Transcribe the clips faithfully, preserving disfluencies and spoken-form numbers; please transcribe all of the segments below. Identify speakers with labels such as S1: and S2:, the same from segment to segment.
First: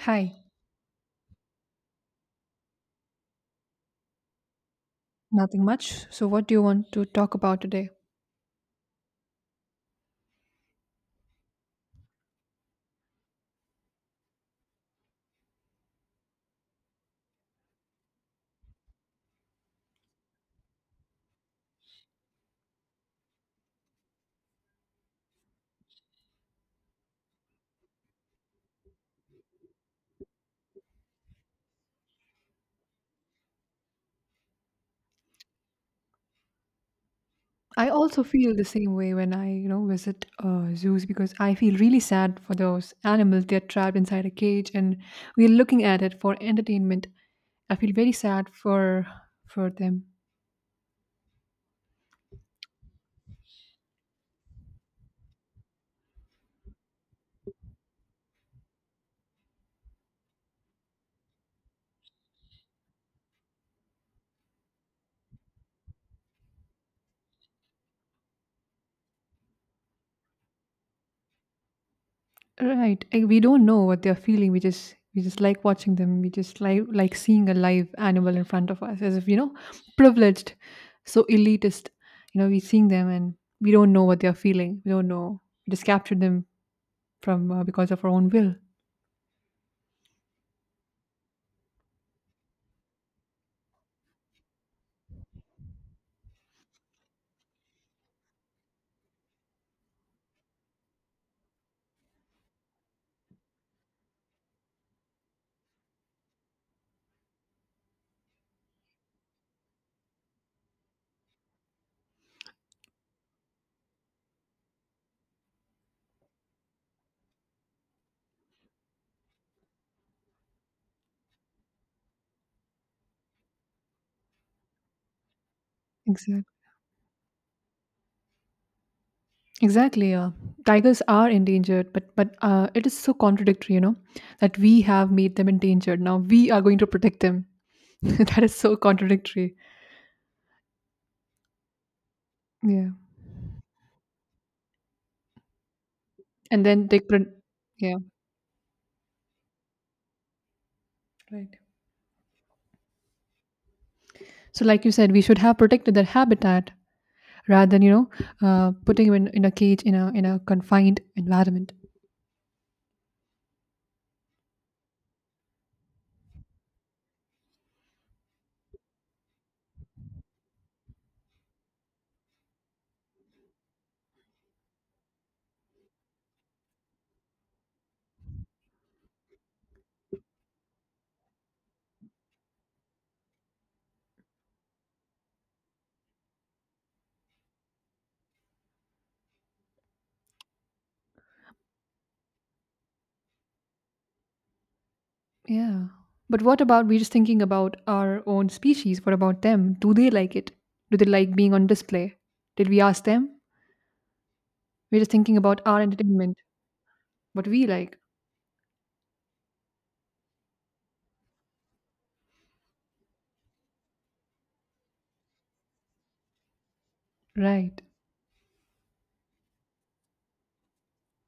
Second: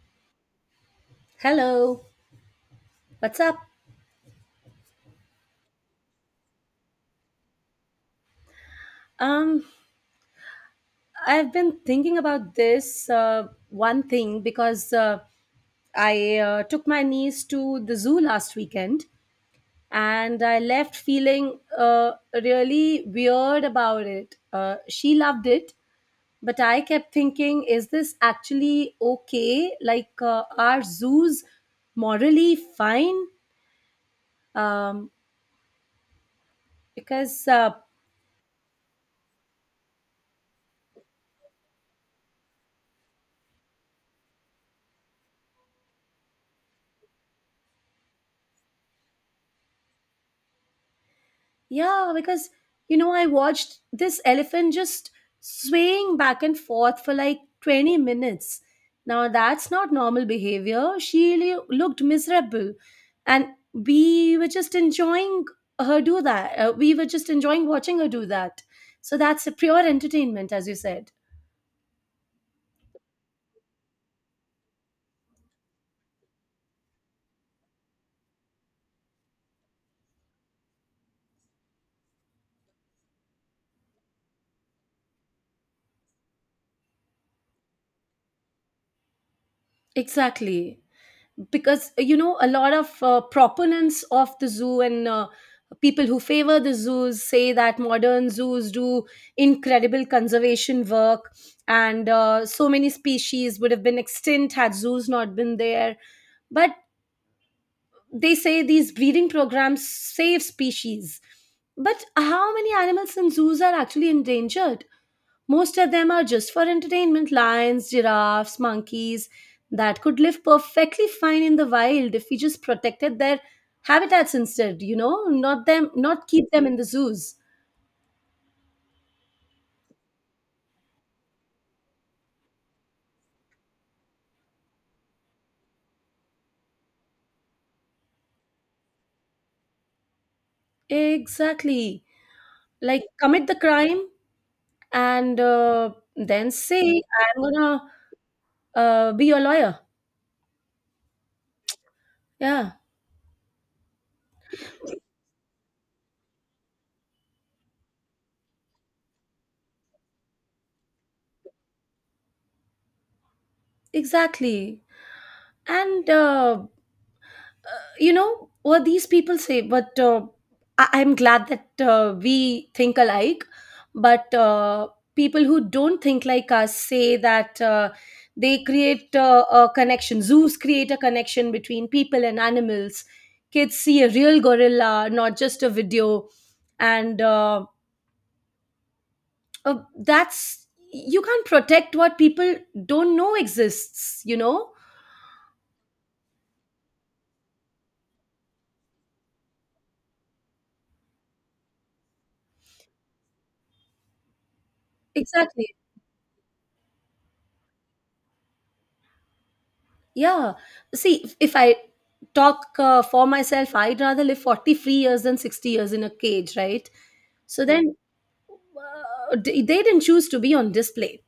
S1: Hi,
S2: Hello, what's up?
S1: nothing much. So, what do you want to talk about today?
S2: Um, I've been thinking about this uh, one thing because uh, I uh, took my niece to the zoo last weekend, and I left feeling uh, really weird about it. Uh, she loved it, but I kept thinking, is this actually okay? Like, uh, are zoos morally fine? Um, because uh,
S1: I also feel the same way when I, you know, visit uh, zoos because I feel really sad for those animals. They're trapped inside a cage, and we're looking at it for entertainment. I feel very sad for for them.
S2: Yeah, because you know, I watched this elephant just swaying back and forth for like twenty minutes. Now, that's not normal behavior. She lo- looked miserable, and we were just enjoying her do that. Uh, we were just enjoying watching her do that. So, that's a pure entertainment, as you said.
S1: Right? eh, We don't know what they're feeling. We just we just like watching them. We just like like seeing a live animal in front of us, as if, you know, privileged, so elitist. You know, we're seeing them and we don't know what they're feeling. We don't know. We just capture them from uh, because of our own will.
S2: Exactly. because uh, you know a lot of uh, proponents of the zoo and uh, people who favor the zoos say that modern zoos do incredible conservation work, and uh, so many species would have been extinct had zoos not been there. But they say these breeding programs save species. But how many animals in zoos are actually endangered? Most of them are just for entertainment: lions, giraffes, monkeys that could live perfectly fine in the wild if we just protected their habitats instead, you know, not them, not
S1: Exactly.
S2: keep them in the zoos.
S1: Exactly. Yeah. Tigers are endangered, but but uh, it is so contradictory, you know, that we have made them endangered. Now we are going to protect them. That is so contradictory.
S2: Exactly.
S1: Yeah.
S2: Like commit the crime and uh, then
S1: And
S2: say
S1: then take pro-
S2: I'm going
S1: yeah.
S2: to uh, be your lawyer.
S1: Right.
S2: Yeah,
S1: So like you said, we should have protected their habitat rather than, you know, uh, putting them in, in a cage in a in a confined environment.
S2: exactly. And uh, you know what these people say, but uh, I- i'm glad that uh, we think alike, but uh, people who don't think like us say that uh, they create uh, a connection. Zoos create a connection between people and animals. Kids see a real gorilla, not just a video. And uh, uh, that's, you can't protect what people don't know exists, you know?
S1: Yeah. But what about we're just thinking about our own species? What about them? Do they like it? Do they like being on display? Did we ask them? We're just thinking about
S2: Exactly.
S1: our entertainment, what we like.
S2: Yeah. See, if if I talk uh, for myself, I'd rather live forty-three years than sixty years in a cage, right? So
S1: Right,
S2: then uh, d- they didn't choose to be on display.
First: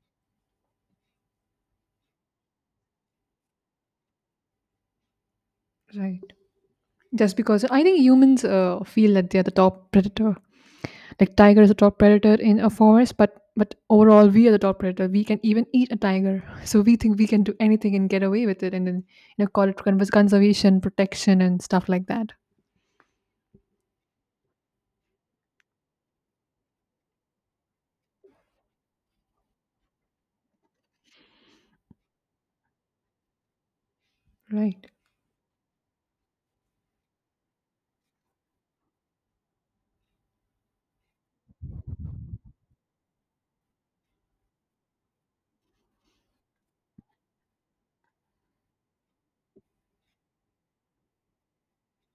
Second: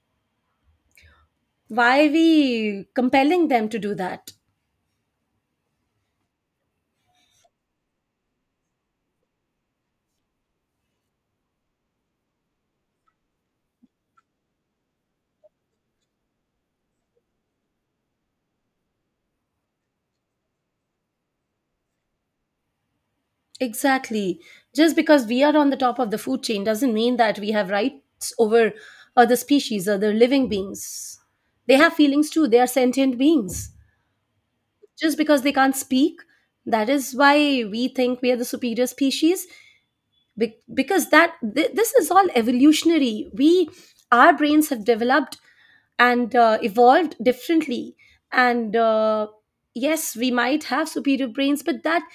S2: Why are we compelling them to do that?
S1: right. Just because I think humans uh, feel that they're the top predator. Like tiger is the top predator in a forest, but but overall we are the top predator. We can even eat a tiger, so we think we can do anything and get away with it, and then, you know, call it conservation, protection, and stuff like that.
S2: Exactly. Just because we are on the top of the food chain doesn't mean that we have rights over other species, other living beings. They have feelings too. They are sentient beings.
S1: Right.
S2: Just because they can't speak, that is why we think we are the superior species. Be- because that th- this is all evolutionary. We Our brains have developed and uh, evolved differently, and uh, yes, we might have superior brains, but that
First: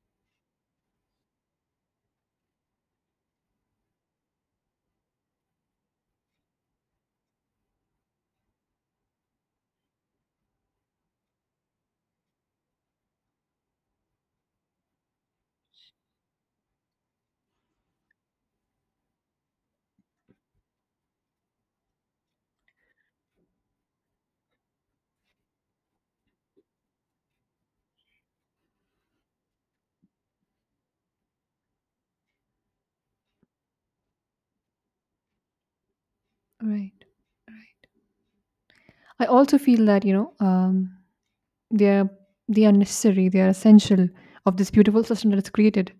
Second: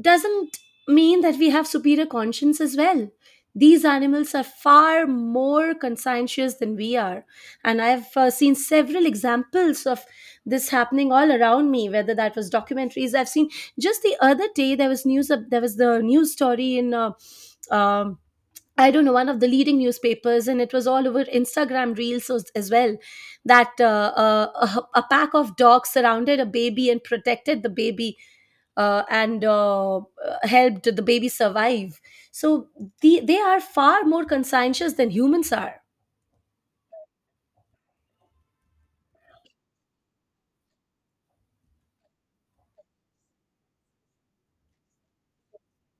S2: doesn't mean that we have superior conscience as well. These animals are far more conscientious than we are. And I've uh, seen several examples of this happening all around me, whether that was documentaries. I've seen just the other day there was news, of there was the news story in. Uh, um, I don't know, one of the leading newspapers, and it was all over Instagram reels as as well. That uh, uh, a, a pack of dogs surrounded a baby and protected the baby, uh, and uh, uh, helped the baby survive. So the, they are far more conscientious than humans are.
S1: Right, right. I also feel that, you know, um, they are they are necessary. They are essential of this beautiful system that is created.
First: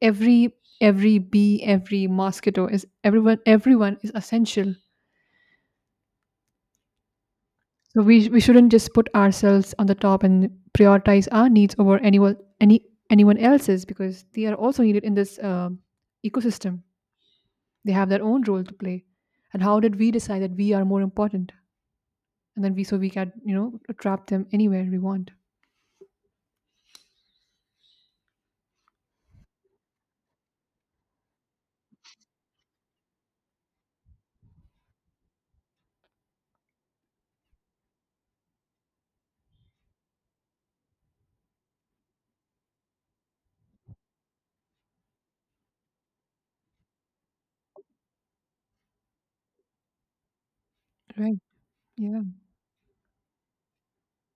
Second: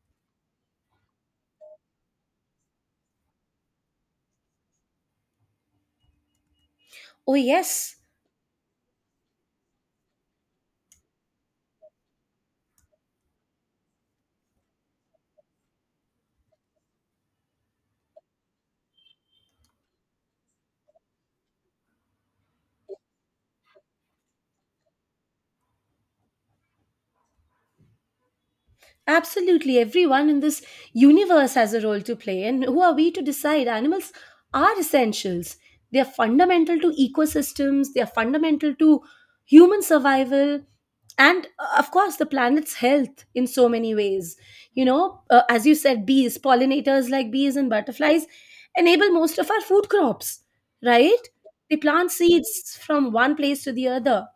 S1: Every every bee, every mosquito is everyone. Everyone is essential.
S2: Oh, yes.
S1: So we we shouldn't just put ourselves on the top and prioritize our needs over anyone any anyone else's because they are also needed in this um ecosystem. They have their own role to play, and how did we decide that we are more important, and then we so we can, you know, trap them anywhere we want.
S2: Absolutely, everyone in this universe has a role to play, and who are we to decide? Animals are essentials. They are fundamental to ecosystems, they are fundamental to human survival, and uh, of course, the planet's health in so many ways. You know, uh, as you said, bees, pollinators like bees and butterflies enable most of our food crops, right?
S1: Right.
S2: They plant
S1: Yeah,
S2: seeds from one place to the other.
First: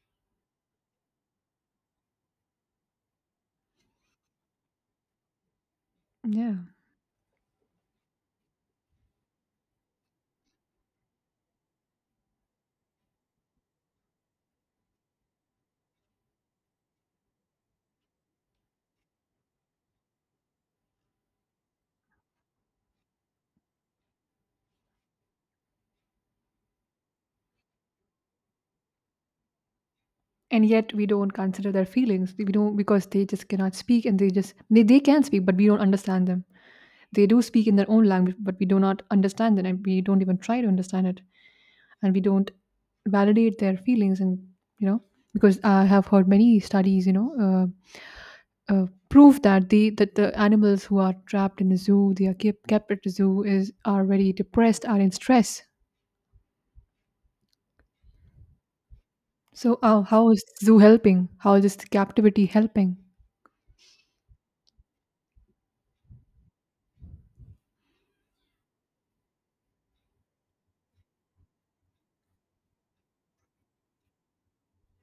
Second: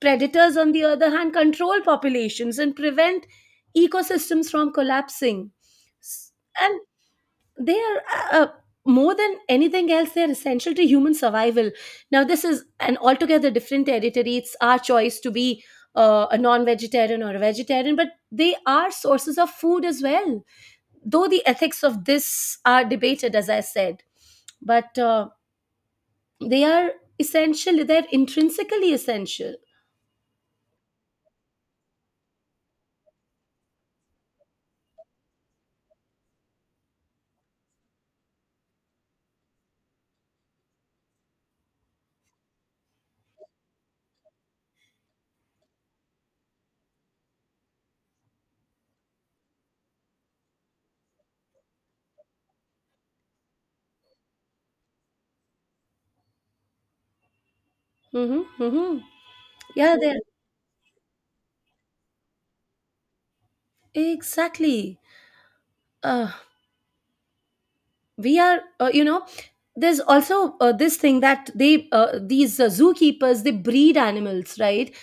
S2: Predators, on the other hand, control populations and prevent ecosystems from collapsing. S-
S1: yeah.
S2: and they are, uh, uh, more than anything else, they are essential to human survival. Now this is an altogether different territory. It's our choice to be uh, a non-vegetarian or a vegetarian, but they are sources of food as well, though the ethics of this are debated, as I said. But uh, they are essential. They're intrinsically essential.
S1: And yet we don't consider their feelings. We don't, because they just cannot speak, and they just they, they can speak but we don't understand them. They do speak in their own language but we do not understand it, and we don't even try to understand it, and we don't validate their feelings. And, you know, because I have heard many studies, you know, uh, Uh, prove that the that the animals who are trapped in a zoo, they are kept kept at the zoo, is are very depressed, are in stress.
S2: Mm-hmm, mm-hmm.
S1: So
S2: Yeah,
S1: uh,
S2: there,
S1: how is zoo helping? How is captivity helping?
S2: exactly. Uh, we are, uh, you know, there's also uh, this thing that they, uh, these uh, zookeepers, they breed animals, right?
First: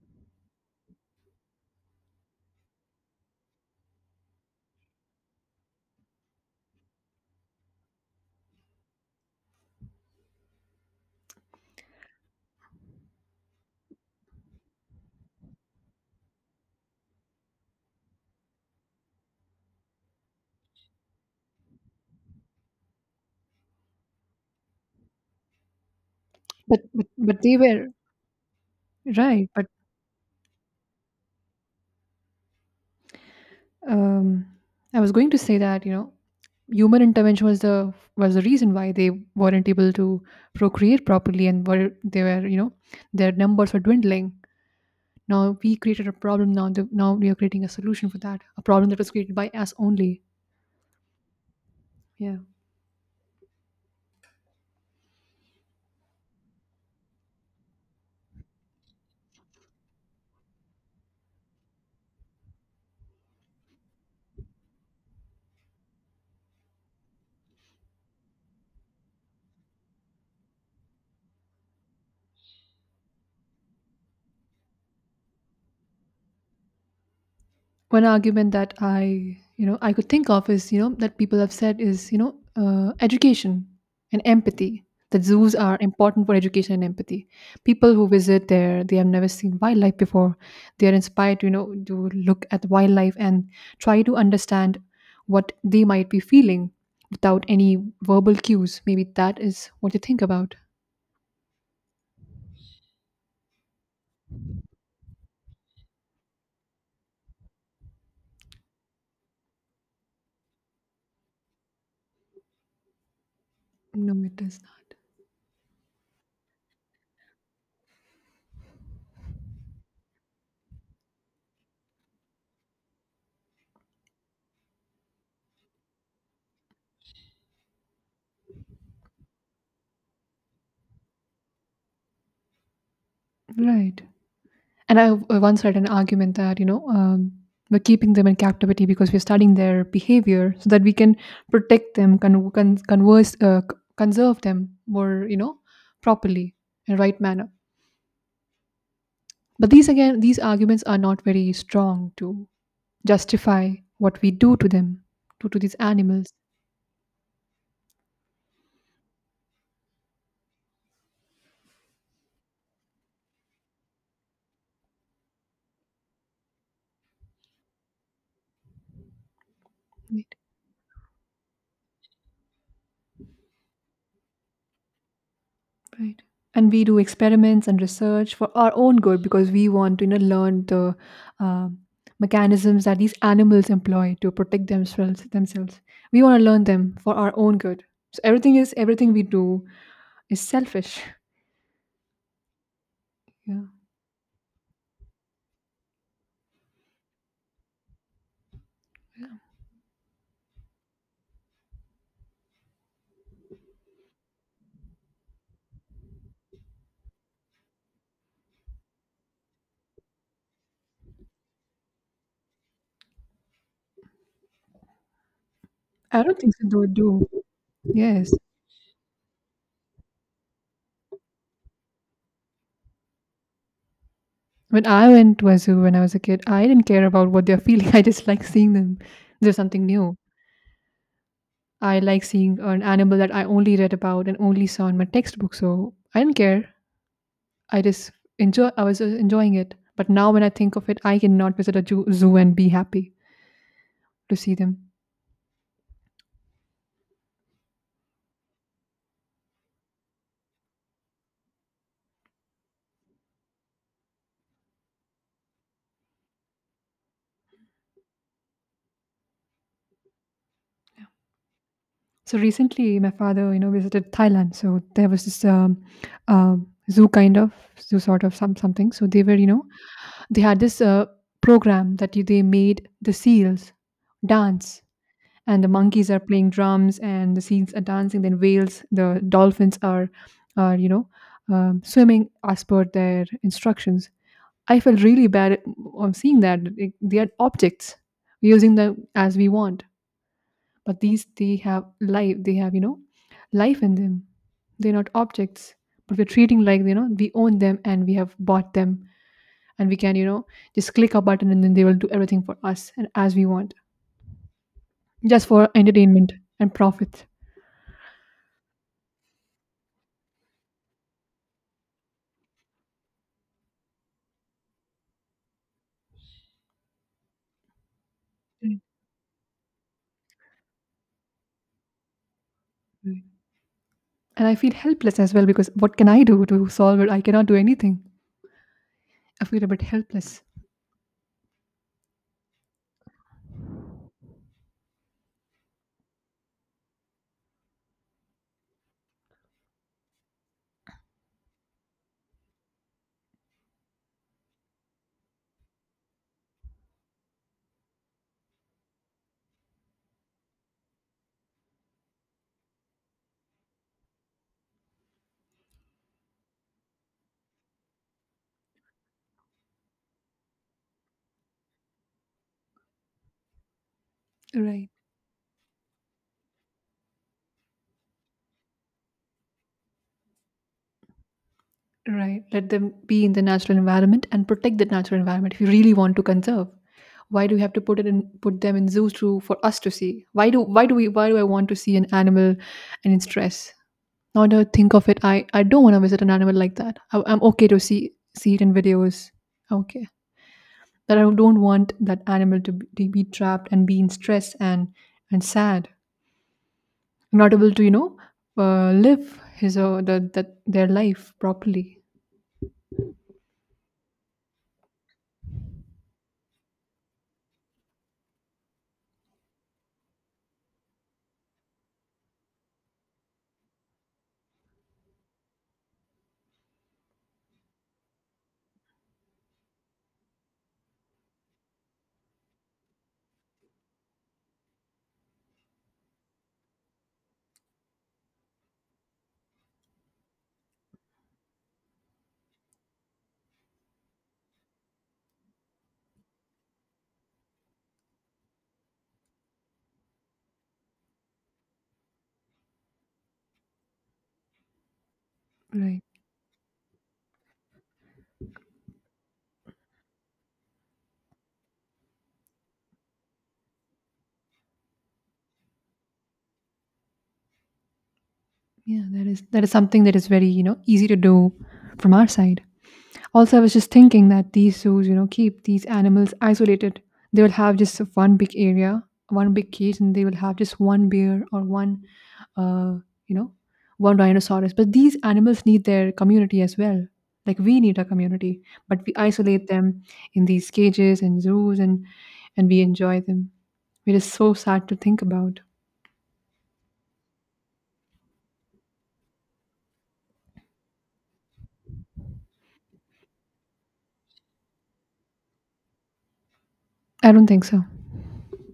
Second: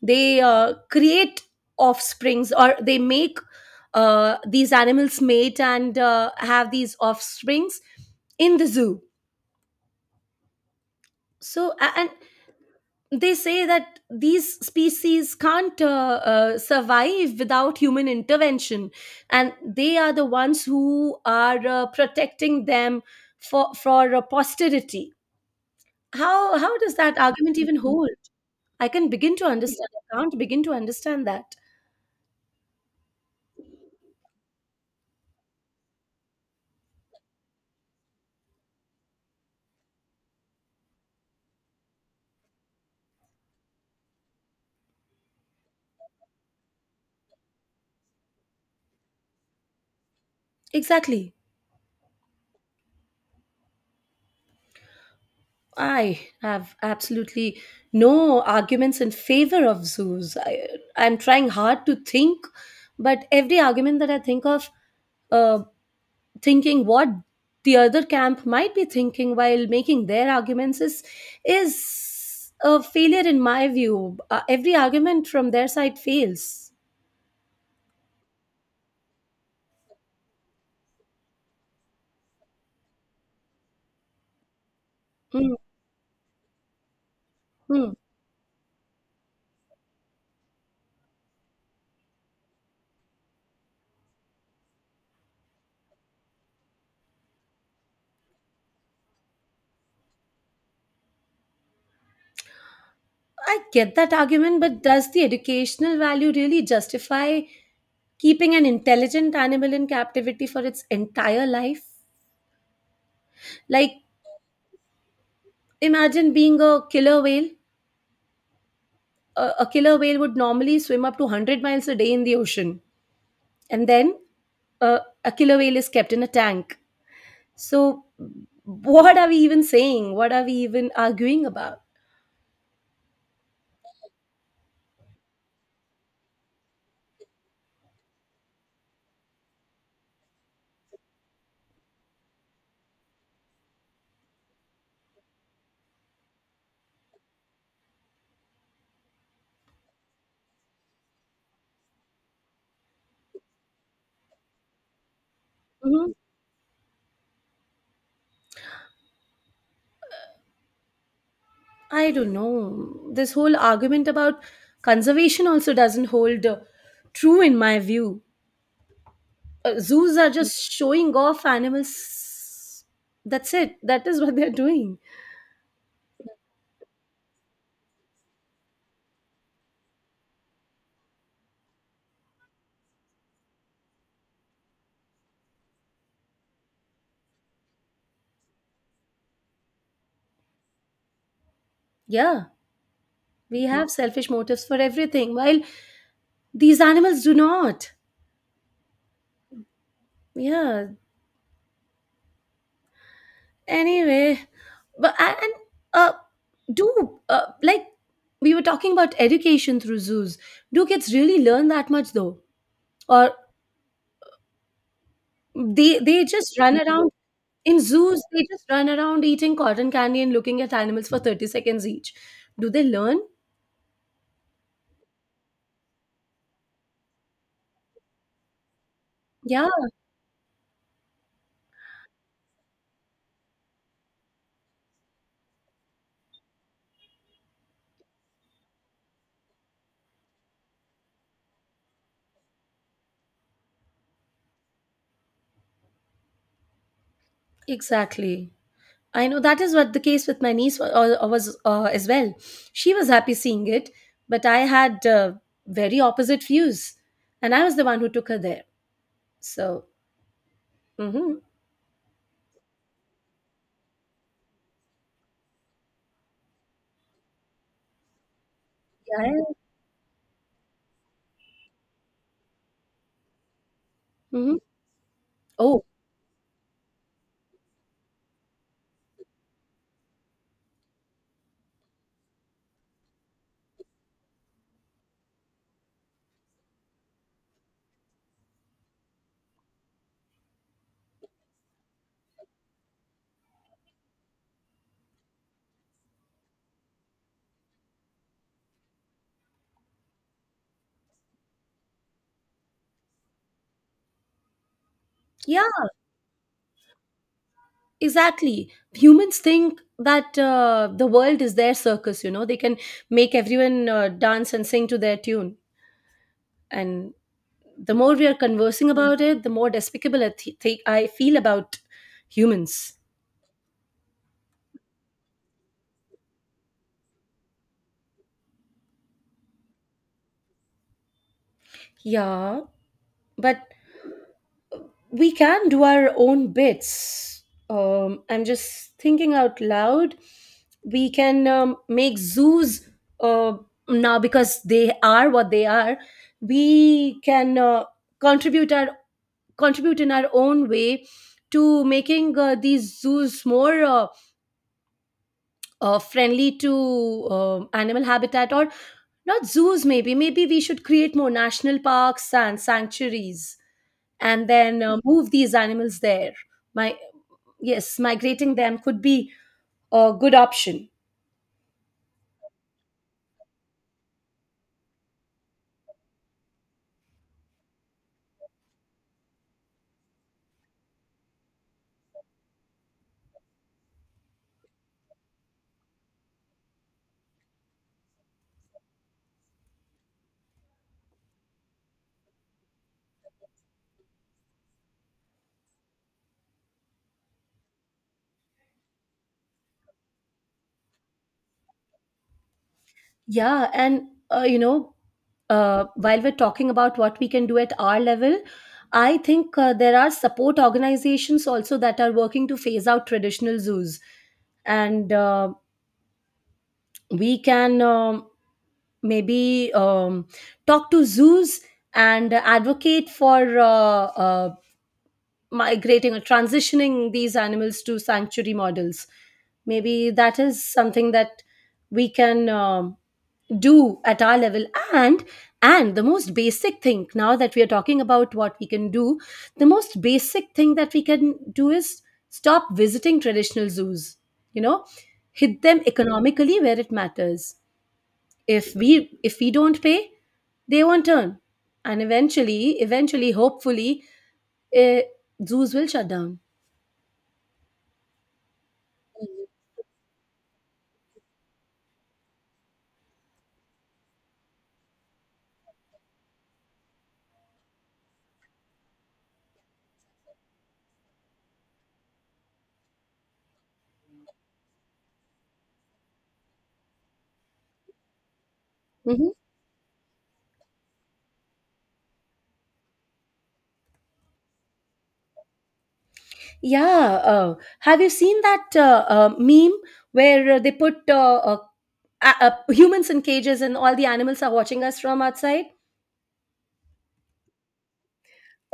S2: They uh, create offsprings, or they make uh, these animals mate and uh, have these offsprings in the zoo. So a- and they say that these species can't uh, uh, survive without human intervention, and they are the ones who are uh, protecting them for for uh, posterity. How how
S1: But
S2: does
S1: but,
S2: that
S1: but they
S2: argument even
S1: were
S2: hold? i can begin to
S1: right. But
S2: understand I can't begin to understand that.
S1: um, I was going to say that, you know, human intervention was the was the reason why they weren't able to procreate properly, and were they were, you know, their numbers were dwindling. Now we created a problem. Now the, now we are creating a solution for that. A problem that was created by us only.
S2: Exactly.
S1: Yeah.
S2: I have absolutely no arguments in favor of zoos. I, i'm trying hard to think, but every argument that I think of, uh, thinking what the other camp might be thinking while making their arguments, is is a failure in my view. Uh, every argument from their side fails.
S1: One argument that I, you know, I could think of is, you know, that people have said is, you know, uh, education and empathy. That zoos
S2: Mm,
S1: are important for education and empathy. People
S2: mm.
S1: who visit there, they have never seen wildlife before. They are inspired to, you know, to look at wildlife and try to understand what they might be feeling without any verbal cues. Maybe that is what you think about.
S2: I get that argument, but does the educational value really justify keeping an intelligent animal in captivity for its entire life? Like,
S1: No, it does not.
S2: imagine being a killer whale. A, a killer whale would normally swim up to a hundred miles a day in the ocean. And then uh, a killer whale is kept in a tank. So, what are we even saying? What are we even arguing about?
S1: Right. And I w- once read an argument that, you know, um, we're keeping them in captivity because we're studying their behavior so that we can protect them, con- con- converse, uh, c- conserve them more, you know, properly, in right manner. But these again, these arguments are not very strong to justify what we do to them, to, to these
S2: Mhm.
S1: animals.
S2: I don't know. This whole argument about conservation also doesn't hold uh, true in my view. Uh, zoos are just showing off animals. That's it. That is what they're doing.
S1: Right. And we do experiments and research for our own good because we want to, you know, learn the um, mechanisms that these animals employ to protect themselves. Themselves, we want to learn them for our own good. So everything is everything we do is selfish.
S2: Yeah, we
S1: Yeah,
S2: have selfish motives for everything, while these animals do not. Yeah. Anyway, but and and, uh, do uh, like we were talking about education through zoos. Do kids really learn that much though, or they
S1: I
S2: they
S1: don't think
S2: just
S1: so.
S2: run
S1: Though
S2: around
S1: do
S2: in zoos?
S1: yes.
S2: They just run around eating cotton candy and looking at animals for thirty seconds each. Do they learn?
S1: When I went to a zoo when I was a kid, I didn't care about what they're feeling. I just like seeing them. There's
S2: Yeah,
S1: something new. I like seeing an animal that I only read about and only saw in my textbook. So I didn't care. I just enjoy I was just enjoying it. But now when I think of it, I cannot visit a ju- zoo and be happy to see them.
S2: exactly. I know that is what the case with my niece wa- uh, uh, was, uh, as well. She was happy seeing it, but I had uh, very opposite views, and I was the one who took her there. So. Mhm.
S1: So recently, my father, you know, visited Thailand. So there was this um, um, zoo kind of zoo sort of some something. So they were,
S2: Yeah.
S1: you know, they had this uh, program that you, they made the seals
S2: Hmm.
S1: dance, and the
S2: Oh,
S1: monkeys are playing drums, and the seals are dancing. Then whales, the dolphins are, are you know, um, swimming as per their instructions. I felt really bad on seeing that, like, they are objects, using them as we want, but these they have life. They have, you know, life in them. They're not objects, but we're treating like, you know, we own them and we have bought them, and we can, you know, just click a button and then they will do everything for us and as we want, just
S2: yeah,
S1: for entertainment and profit.
S2: exactly. Humans think that uh, the world is their circus, you know, they can make everyone uh, dance and sing to their tune. And the more we are conversing about it, the more despicable I, th- think I feel about humans.
S1: And I feel helpless as well because what can I do to solve it? I cannot do anything. I feel a bit helpless.
S2: Yeah, but we can do our own bits. Um, I'm just thinking out loud. We can um, make zoos uh, now because they are what they are. We can uh, contribute our contribute in our own way to making uh, these zoos more uh, uh, friendly to um animal habitat. Or not zoos, maybe maybe we should create more national parks and sanctuaries and then
S1: Right.
S2: uh, move these animals there. My Yes, migrating them could be a good option.
S1: Right. Let them be in the natural environment and protect that natural environment if you really want to conserve. Why do we have to put it in put them in zoos to for us to see? Why do why do we why do I want to see an animal and in stress? Now that I think of it, I, I don't want to visit an animal like that. I, I'm okay to see see it in videos. Okay. That I don't want that animal to be, to be trapped and be in stress and and sad, not able to, you know, uh, live his or the, that their life properly.
S2: Yeah, and uh, you know, uh, while we're talking about what we can do at our level, I think uh, there are support organizations also that are working to phase out traditional zoos, and uh, we can um maybe um, talk to zoos and advocate for uh, uh, migrating or transitioning these animals to sanctuary models. Maybe that is something that we can um, do at our level. And and the most basic thing, now that we are talking about what we can do, the most basic thing that we can do is stop visiting traditional zoos. You know, hit them
S1: Right.
S2: economically where it matters. If we if we don't pay, they won't turn, and eventually eventually hopefully, eh, zoos will shut down.
S1: Yeah, that is that is something that is very, you know, easy to do from our side. Also, I was just thinking that these zoos, you know, keep these animals isolated. They will have just one big area, one big cage, and they will have just one bear or one, uh, you know, one rhinoceros. But these animals need their community as well. Like we need a community, but we
S2: Hmm.
S1: isolate them in these cages and zoos, and and we enjoy them. It is so sad to think about.
S2: Yeah. Uh, have you seen that uh, uh, meme where uh, they put uh, uh, a- uh, humans in cages and all the animals are watching us from outside?
S1: I don't think so.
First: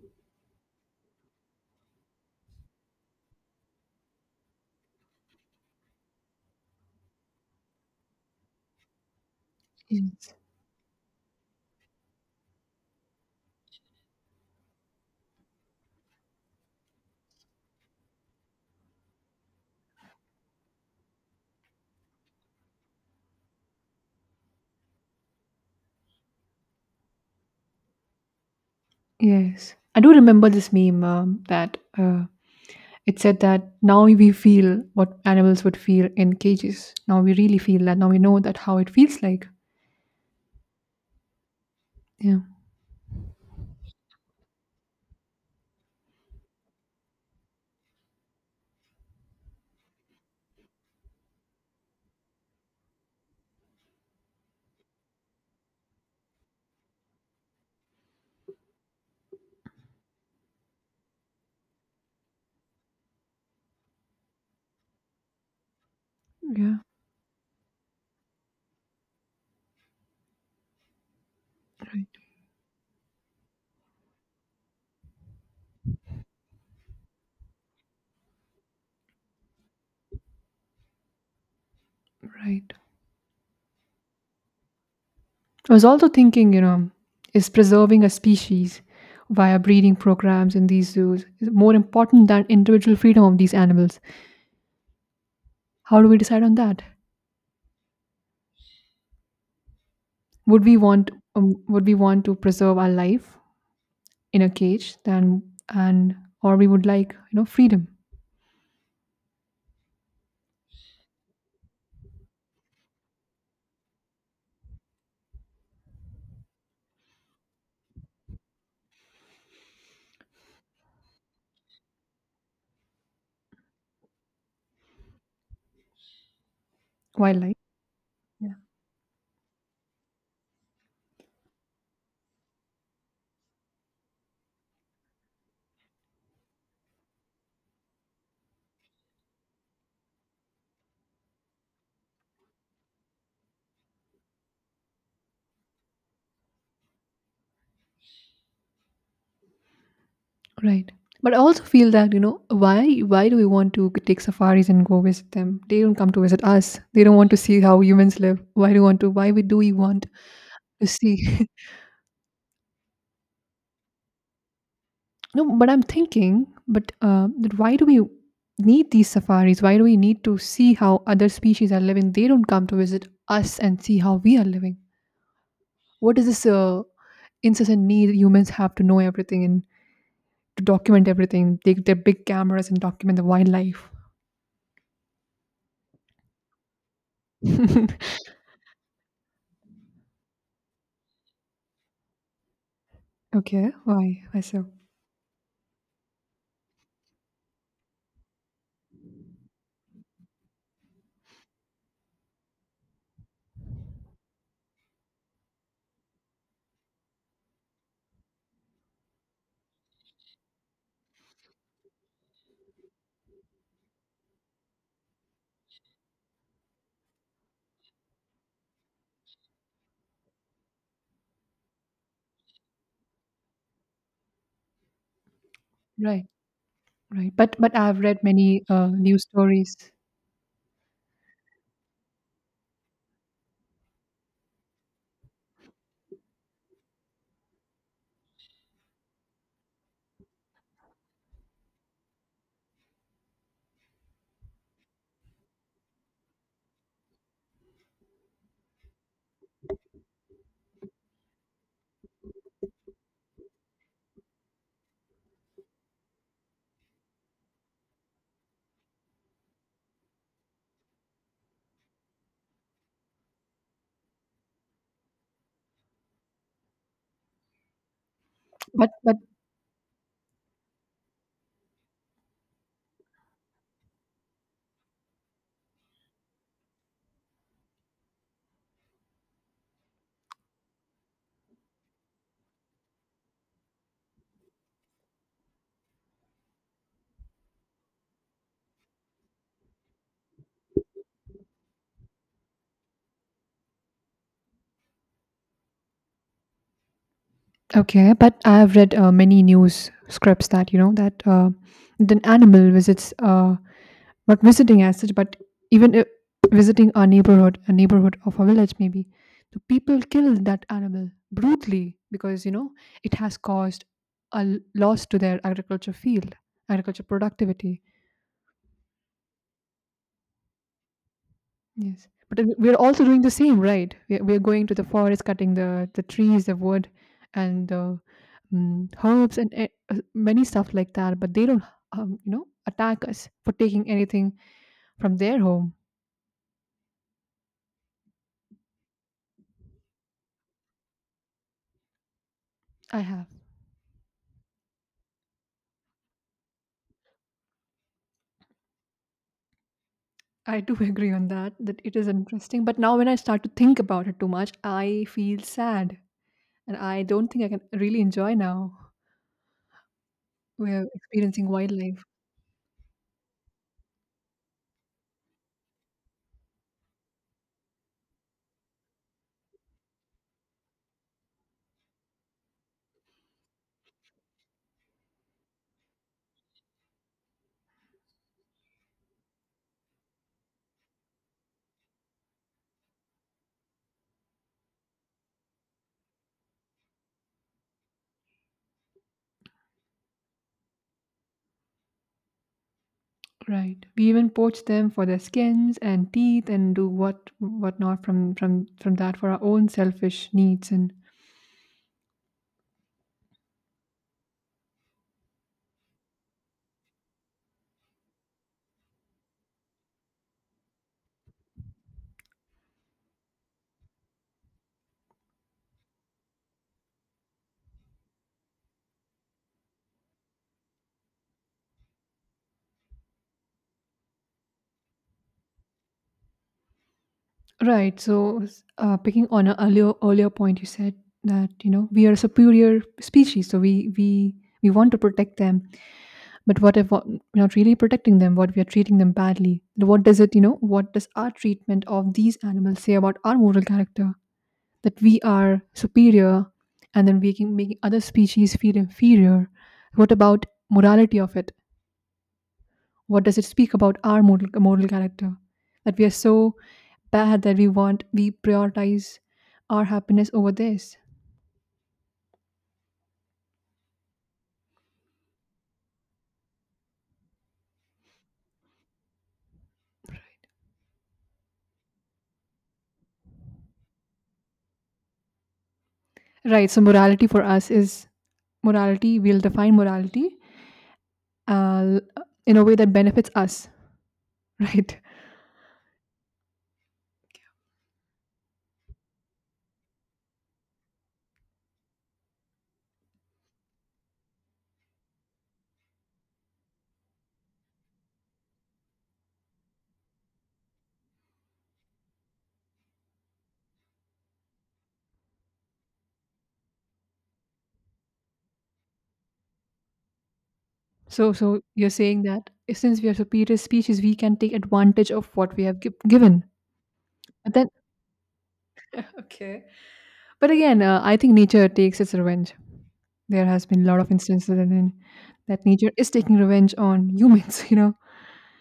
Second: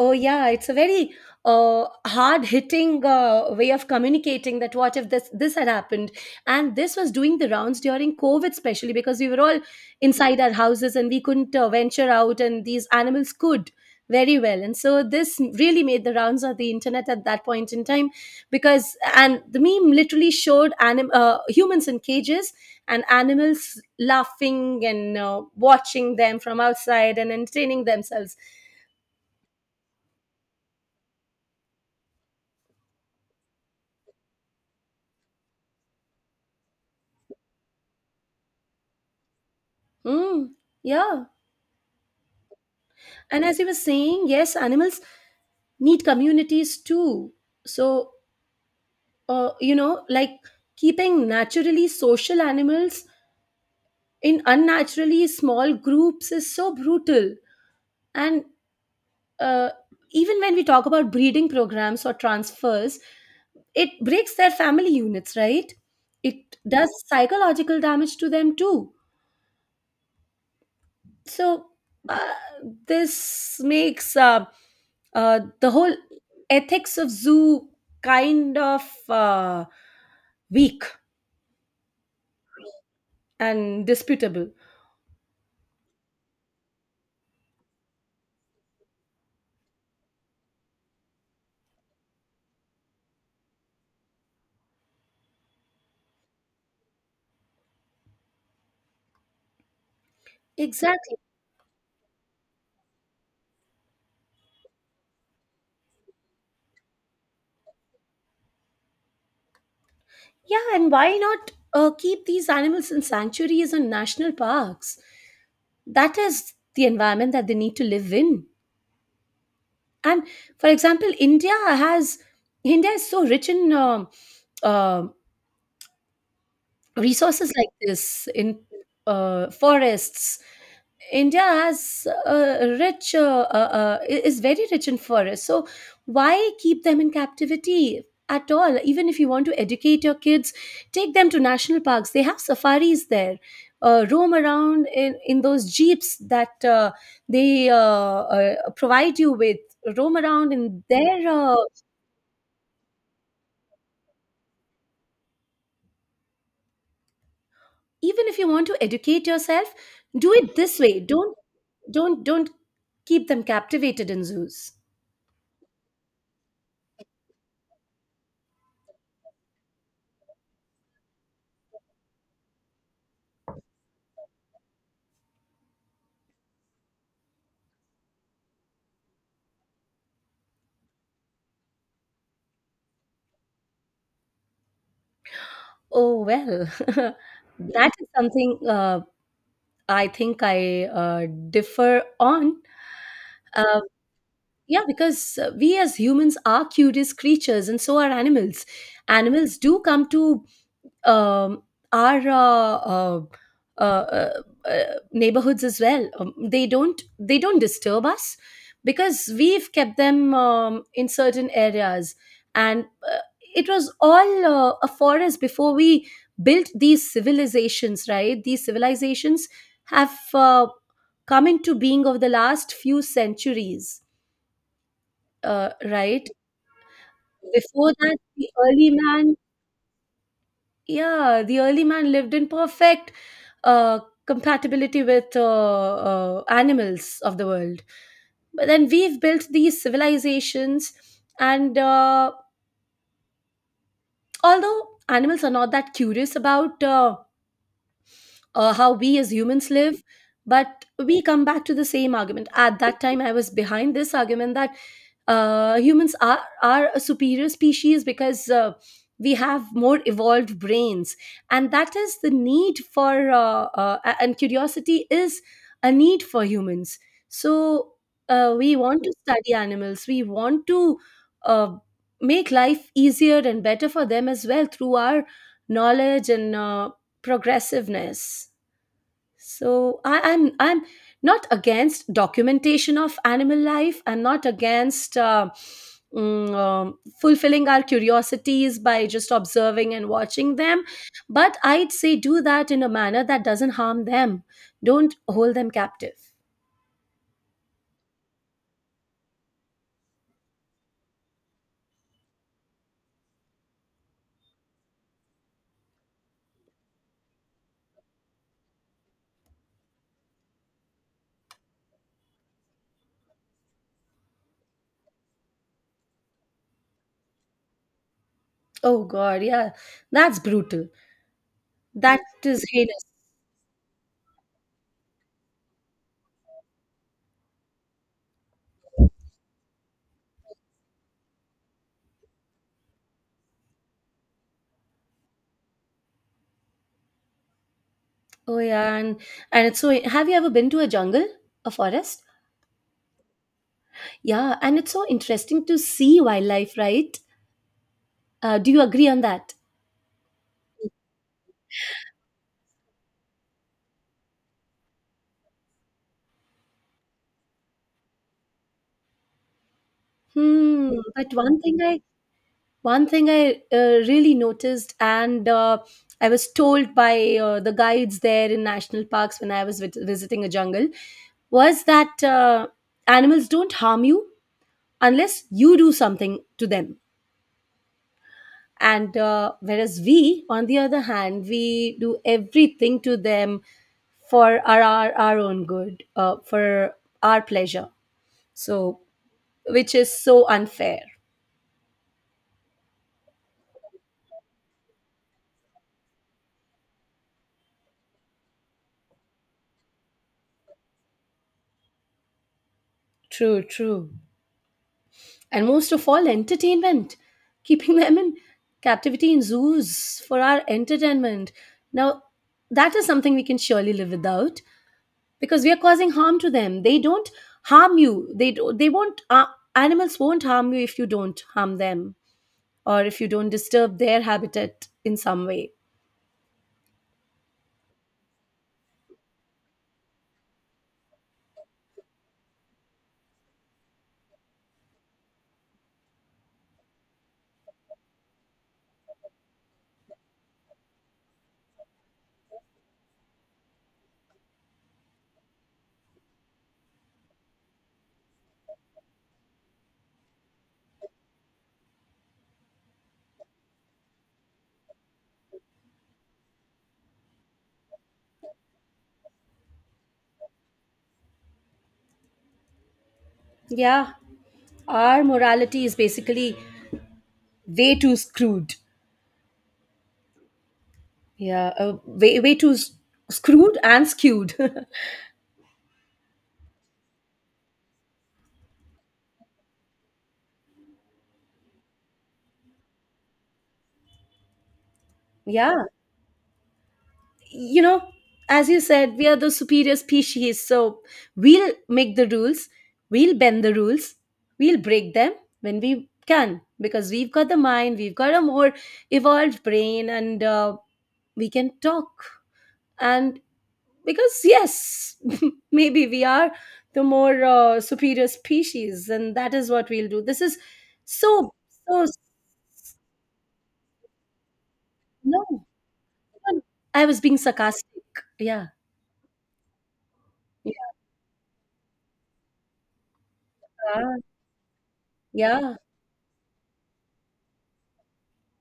S2: Oh, yeah, it's a very uh, hard-hitting uh, way of communicating that, what if this this had happened? And this was doing the rounds during COVID, especially because we were all
S1: Yes.
S2: inside our houses and we couldn't uh, venture out, and these animals could very well. And so this really made the rounds of the internet at that point in time, because and the meme literally showed anim- uh, humans in cages and animals laughing and uh, watching them from outside and entertaining themselves.
S1: Yes. I do remember this meme um, that uh, it said that now we feel what animals would feel in cages. Now we really feel that. Now we know that how it feels like.
S2: Mm, yeah.
S1: Yeah.
S2: And as you were saying, yes, animals need communities too. So, uh, you know, like keeping naturally social animals in unnaturally small groups is so brutal. And uh, even when we talk about breeding programs or transfers, it breaks their family units, right? It
S1: Yeah.
S2: does psychological damage to them too. So
S1: Right.
S2: uh, this makes uh, uh, the whole ethics of zoo kind of uh, weak
S1: Right.
S2: and disputable.
S1: I was also thinking, you know, is preserving a species via breeding programs in these zoos is more important than individual freedom of these animals? How do we decide on that? Would we want
S2: Exactly.
S1: um, would we want to preserve our life in a cage than and or we would like, you know, freedom,
S2: Yeah, and why not uh, keep these animals in sanctuaries and national parks? That is the environment that they need to live in. And for example, India has India is so rich in um, um resources
S1: wildlife?
S2: like this
S1: Yeah.
S2: in uh, forests. India has a rich uh, uh, uh, is very rich in forests. So why keep them in captivity at all? Even if you want to educate your kids, take them to national parks, they have safaris there. Uh, roam around in, in those jeeps that uh, they uh, uh, provide you with. Roam around in
S1: Right.
S2: their
S1: But I
S2: uh,
S1: also feel that, you know, why why do we want to take safaris and go visit them? They don't come to visit us. They don't want to see how humans
S2: even if
S1: live.
S2: you want
S1: Why do
S2: to
S1: you want to
S2: educate
S1: why we do
S2: yourself,
S1: we want
S2: do it this
S1: to
S2: way.
S1: see?
S2: Don't don't don't keep them captivated in zoos.
S1: No, but I'm thinking, but uh, that why do we need these safaris? Why do we need to see how other species are living? They don't come to visit us and see how we are living. What is this uh, incessant need humans have to know everything and to document everything, take their big cameras and document the wildlife?
S2: Oh well, that is something uh, I think I uh, differ on.
S1: Okay,
S2: uh,
S1: why? Why so?
S2: yeah, because uh, we as humans are curious creatures, and so are animals. Animals do come to um, our uh, uh, uh, uh, uh, neighborhoods as well. Um, they don't they don't disturb us because we've kept them um, in certain areas, and uh, it was all uh, a forest before we built these civilizations. Right, these civilizations have uh, come into being over the last few centuries. Uh,
S1: Right,
S2: right
S1: right. But but
S2: before
S1: I've
S2: that,
S1: read
S2: the
S1: many uh,
S2: early
S1: news
S2: man
S1: stories.
S2: yeah, the early man lived in perfect uh, compatibility with uh, uh, animals of the world. But then we've built these civilizations, and uh, although animals are not that curious about uh, uh, how we as humans live, but we come back to the same argument. At that time I was behind this argument that uh, humans are are a superior species because uh, we have more evolved brains, and that is the need for uh, uh, a- and curiosity is a need for humans. So uh, we
S1: But
S2: want to
S1: but
S2: study animals. We want to uh, make life easier and better for them as well through our knowledge and uh, progressiveness. So I, I'm I'm not against documentation of animal life. I'm not against uh, mm, um, fulfilling our curiosities by just observing and watching them. But I'd say do that in a manner that doesn't harm them. Don't hold them captive.
S1: okay, but I've read uh, many news scripts that, you know, that uh, an animal visits uh not visiting as such, but even if visiting our neighborhood, a neighborhood of a village maybe, the people kill that animal brutally because, you know, it has caused a l- loss to their agriculture field, agriculture productivity.
S2: Oh God, yeah, that's brutal.
S1: Yes,
S2: That
S1: but then
S2: is
S1: we're
S2: heinous.
S1: also doing the same, right? We're, we're going to the forest, cutting the the trees, the wood, and the um, herbs, and e- uh, many stuff like that. But they don't, um, you know, attack us for taking anything from their home.
S2: Oh yeah, and and it's so. Have you ever been to a jungle, a forest?
S1: I have.
S2: Yeah, and it's so interesting to see wildlife, right? Uh, do you agree on that?
S1: I do agree on that. That it is interesting. But now, when I start to think about it too much, I feel sad, and I don't think I can really enjoy now. We're
S2: Hmm. But
S1: experiencing
S2: one thing I
S1: wildlife.
S2: One thing I uh, really noticed, and uh, I was told by uh, the guides there in national parks when I was vis- visiting a jungle, was that uh, animals don't harm you unless you do something to them. And uh, whereas we, on the other hand, we do everything to them for our our, our own good, uh, for our pleasure. So, which is so unfair.
S1: Right. We even poach them for their skins and teeth and do what whatnot from from from that for our own selfish needs and
S2: True. True. And most of all, entertainment. Keeping them in captivity in zoos for our entertainment now, that is something we can surely live without, because we are causing harm to them. They don't harm you. They do, they won't uh, animals won't harm you if you don't harm them, or if you don't disturb their habitat in some way.
S1: right. So s- uh, picking on an earlier earlier point, you said that you know we are a superior species, so we we we want to protect them. But what if what, we're not really protecting them? What if we are treating them badly? What does it you know? What does our treatment of these animals say about our moral character? That we are superior and then making, making other species feel inferior. What about morality of it? What does it speak about our moral, moral character that we are so bad that we want we prioritize our happiness over this.
S2: Yeah, our morality is basically way too screwed. Yeah, uh, way way too s- screwed and skewed.
S1: Right, so morality for us is, morality, we'll define morality, uh, in a way that benefits us. Right.
S2: Yeah, you know, as you said, we are the superior species. So we'll make the rules, we'll bend the rules, we'll break them when we can, because we've got the mind, we've got a more evolved brain, and uh, we can talk. And because, yes, maybe we are the more uh, superior species, and that is what we'll do. This is
S1: So,
S2: so,
S1: so you're
S2: so,
S1: saying that since we are superior species, we can take advantage of what we
S2: no,
S1: have gi- given.
S2: I was being
S1: But then,
S2: sarcastic. Yeah.
S1: okay. But again, uh, I think nature takes its revenge. There has been a lot of
S2: Yeah.
S1: instances that in, that
S2: Yeah.
S1: nature is taking revenge on humans. You know,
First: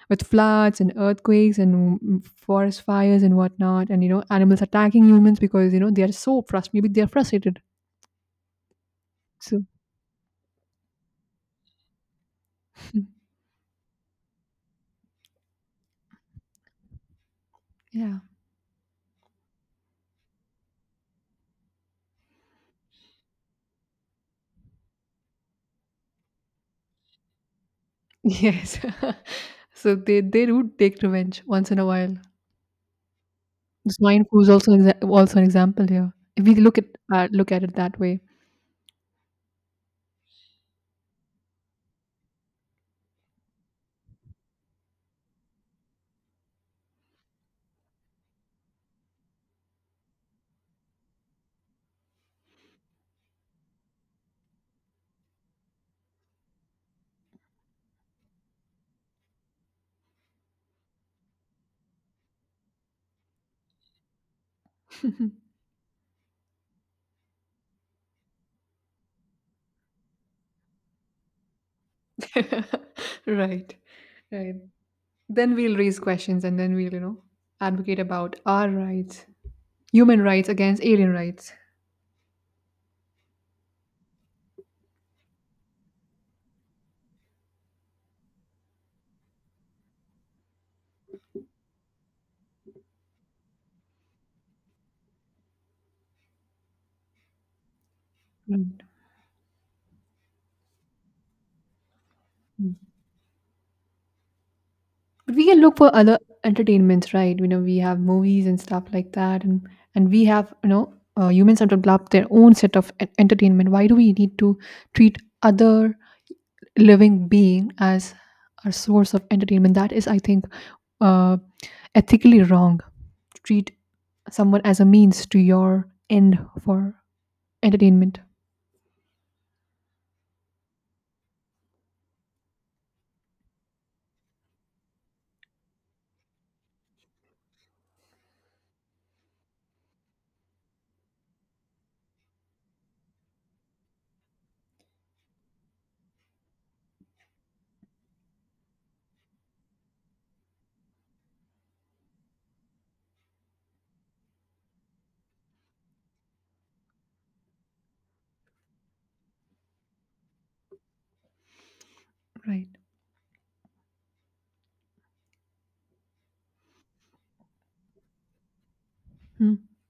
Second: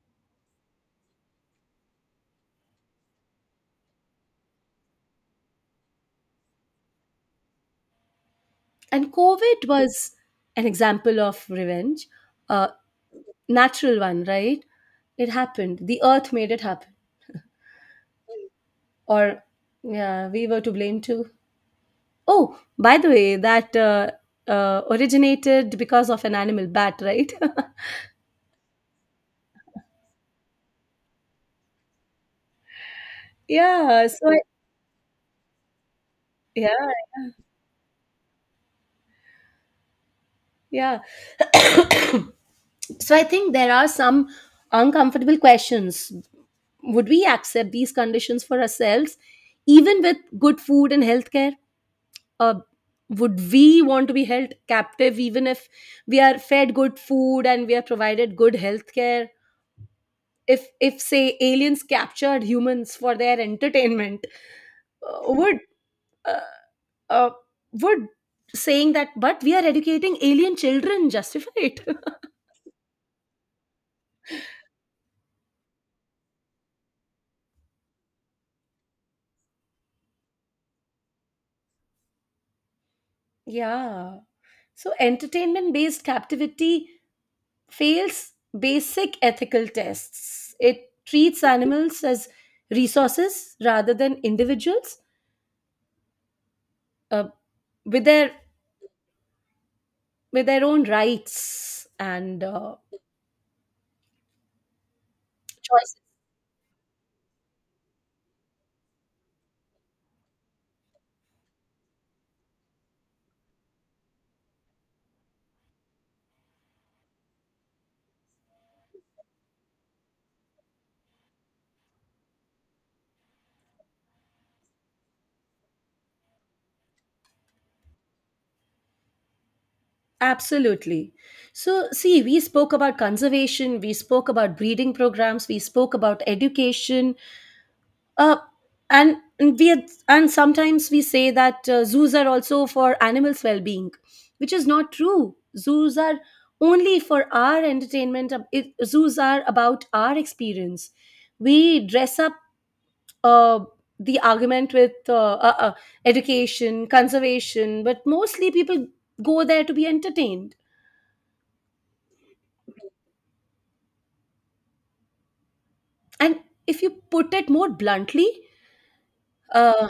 S1: with floods and earthquakes and mm, mm, forest fires and whatnot, and you know, animals attacking humans because you know they are so frustrated. Maybe they are frustrated.
S2: And
S1: So
S2: COVID was an example of revenge, a natural one, right? It happened, the earth made it happen.
S1: yeah,
S2: Or yeah, we were to blame too. Oh, by the way, that uh, uh, originated because of an animal, bat, right?
S1: yes. So they they do take revenge once in a while.
S2: yeah
S1: Swine
S2: so I-
S1: flu is also an exa- also an example here. If we
S2: yeah,
S1: look at uh, look at it that way.
S2: yeah. So I think there are some uncomfortable questions. Would we accept these conditions for ourselves, even with good food and healthcare? uh, would we want to be held captive even if we are fed good food and we are provided good health care? if if say aliens captured humans for their entertainment, uh, would uh, uh, would saying that but we are educating alien children justify it?
S1: Right. Right. Then we'll raise questions and then we'll, you know, advocate about our rights, human rights against alien rights.
S2: Yeah. So entertainment based captivity fails basic ethical tests. It treats animals as resources rather than individuals, uh, with their
S1: Right.
S2: with their own rights and uh,
S1: Mm. But we can look for
S2: choices.
S1: other entertainments, right? You know, we have movies and stuff like that, and and we have, you know, uh, humans have developed their own set of en- entertainment. Why do we need to treat other living being as our source of entertainment? That is, I think, uh, ethically wrong. Treat someone as a means to your end for entertainment,
S2: Absolutely. So see, we spoke about conservation, we spoke about breeding programs, we spoke about education, uh, and and we had- and sometimes we say that uh, zoos are also for animals' well-being, which is not true. Zoos are only for our entertainment. Uh, it, zoos are about our experience. We dress up uh, the argument with uh, uh, uh, education, conservation, but mostly people go there to be entertained.
S1: right?
S2: And if you put it more bluntly,
S1: Hmm.
S2: uh,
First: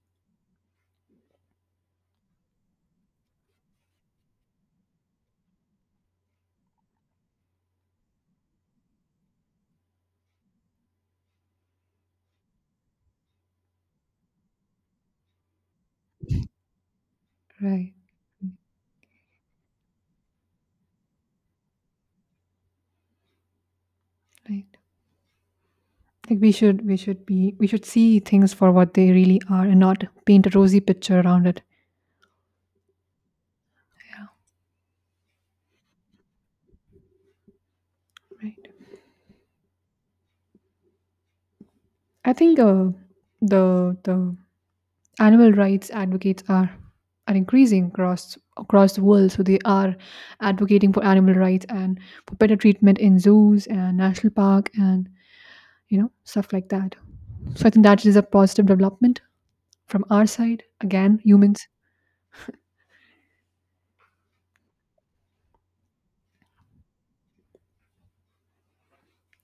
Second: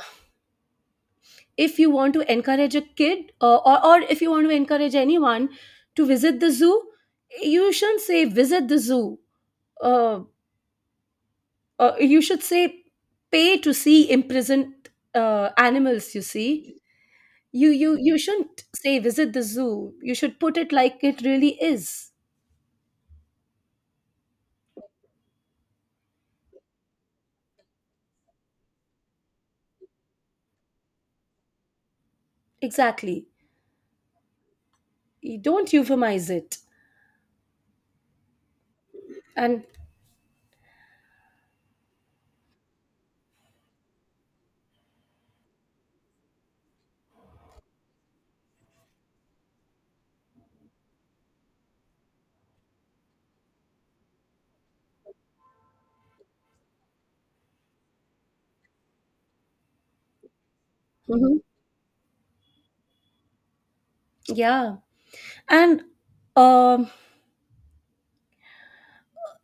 S2: if you want to encourage a kid, uh, or, or if you want to encourage anyone to visit the zoo, you shouldn't say visit the zoo. Uh, uh, you should say pay to see imprisoned uh, animals, you see. You,
S1: Right,
S2: you, you shouldn't say visit the zoo. You should put it like it really is.
S1: right. Like we should, we should be, we should see things for what they really are and not paint a rosy picture around it.
S2: Exactly.
S1: Yeah,
S2: You don't euphemize it.
S1: right.
S2: And
S1: I think uh, the the animal rights advocates are are increasing across across the world. So they are advocating for animal rights and for better treatment in zoos and national park and you know stuff like that. So I think that is a positive development from our side. Again,
S2: mhm,
S1: humans.
S2: yeah, and um,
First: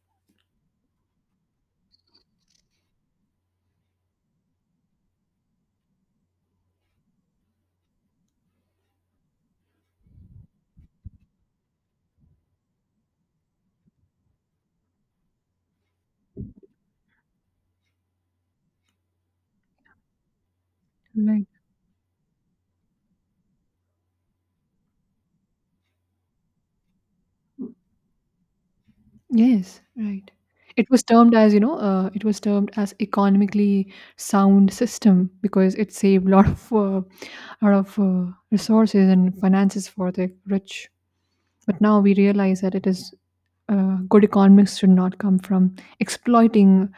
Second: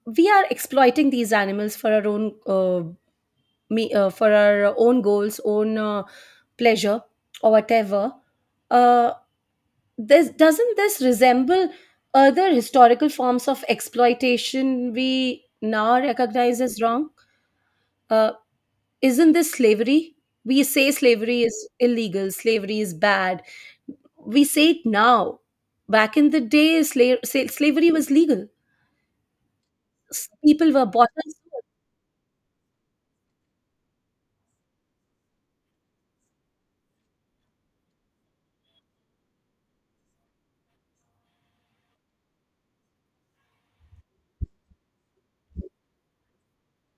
S2: we are exploiting these animals for our own uh, me uh, for our own goals, own uh, pleasure, or whatever. Uh, this doesn't this resemble other historical forms of exploitation we now recognize as wrong? Uh, isn't this slavery? We say slavery is illegal, slavery is bad. We say it now. Back in the day, sla- sa- slavery was legal.
S1: Yes,
S2: S-
S1: right.
S2: People were
S1: It was
S2: bought and
S1: termed as, you
S2: sold.
S1: know, uh, it was termed as economically sound system because it saved a lot of uh, lot of uh, resources and finances for the rich. But now we realize that it is uh, good economics should not come from exploiting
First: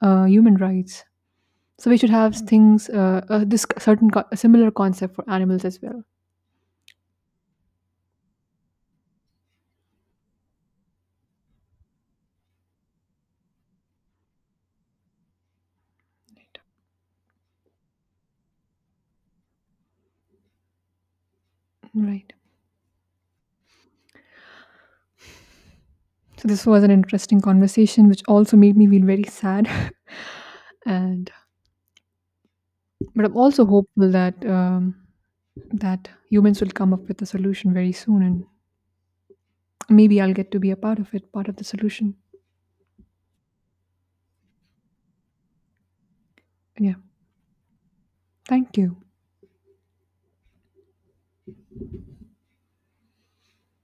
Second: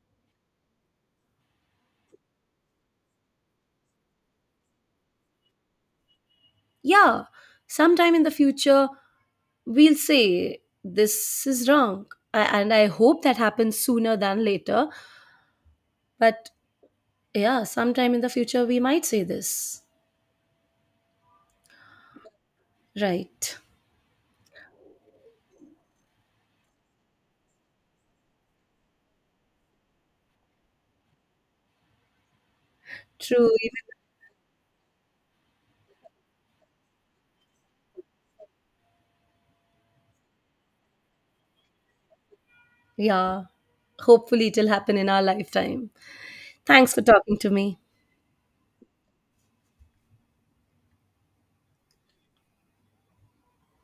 S1: uh, human rights. So we should have Mm. things uh, uh, this c- certain co- a similar concept for animals as well.
S2: Yeah, sometime in the future, we'll say this is wrong. A- And I hope that happens sooner than later. But yeah, sometime in the future, we might say this.
S1: Right.
S2: Right.
S1: So this was an interesting conversation, which also made me feel very sad and But I'm
S2: True.
S1: also hopeful that um, that humans will come up with a solution very soon, and maybe I'll get to be a part of it, part of the solution.
S2: Yeah. Hopefully, it'll happen in our lifetime. Thanks
S1: Yeah.
S2: for talking to me.
S1: Thank you.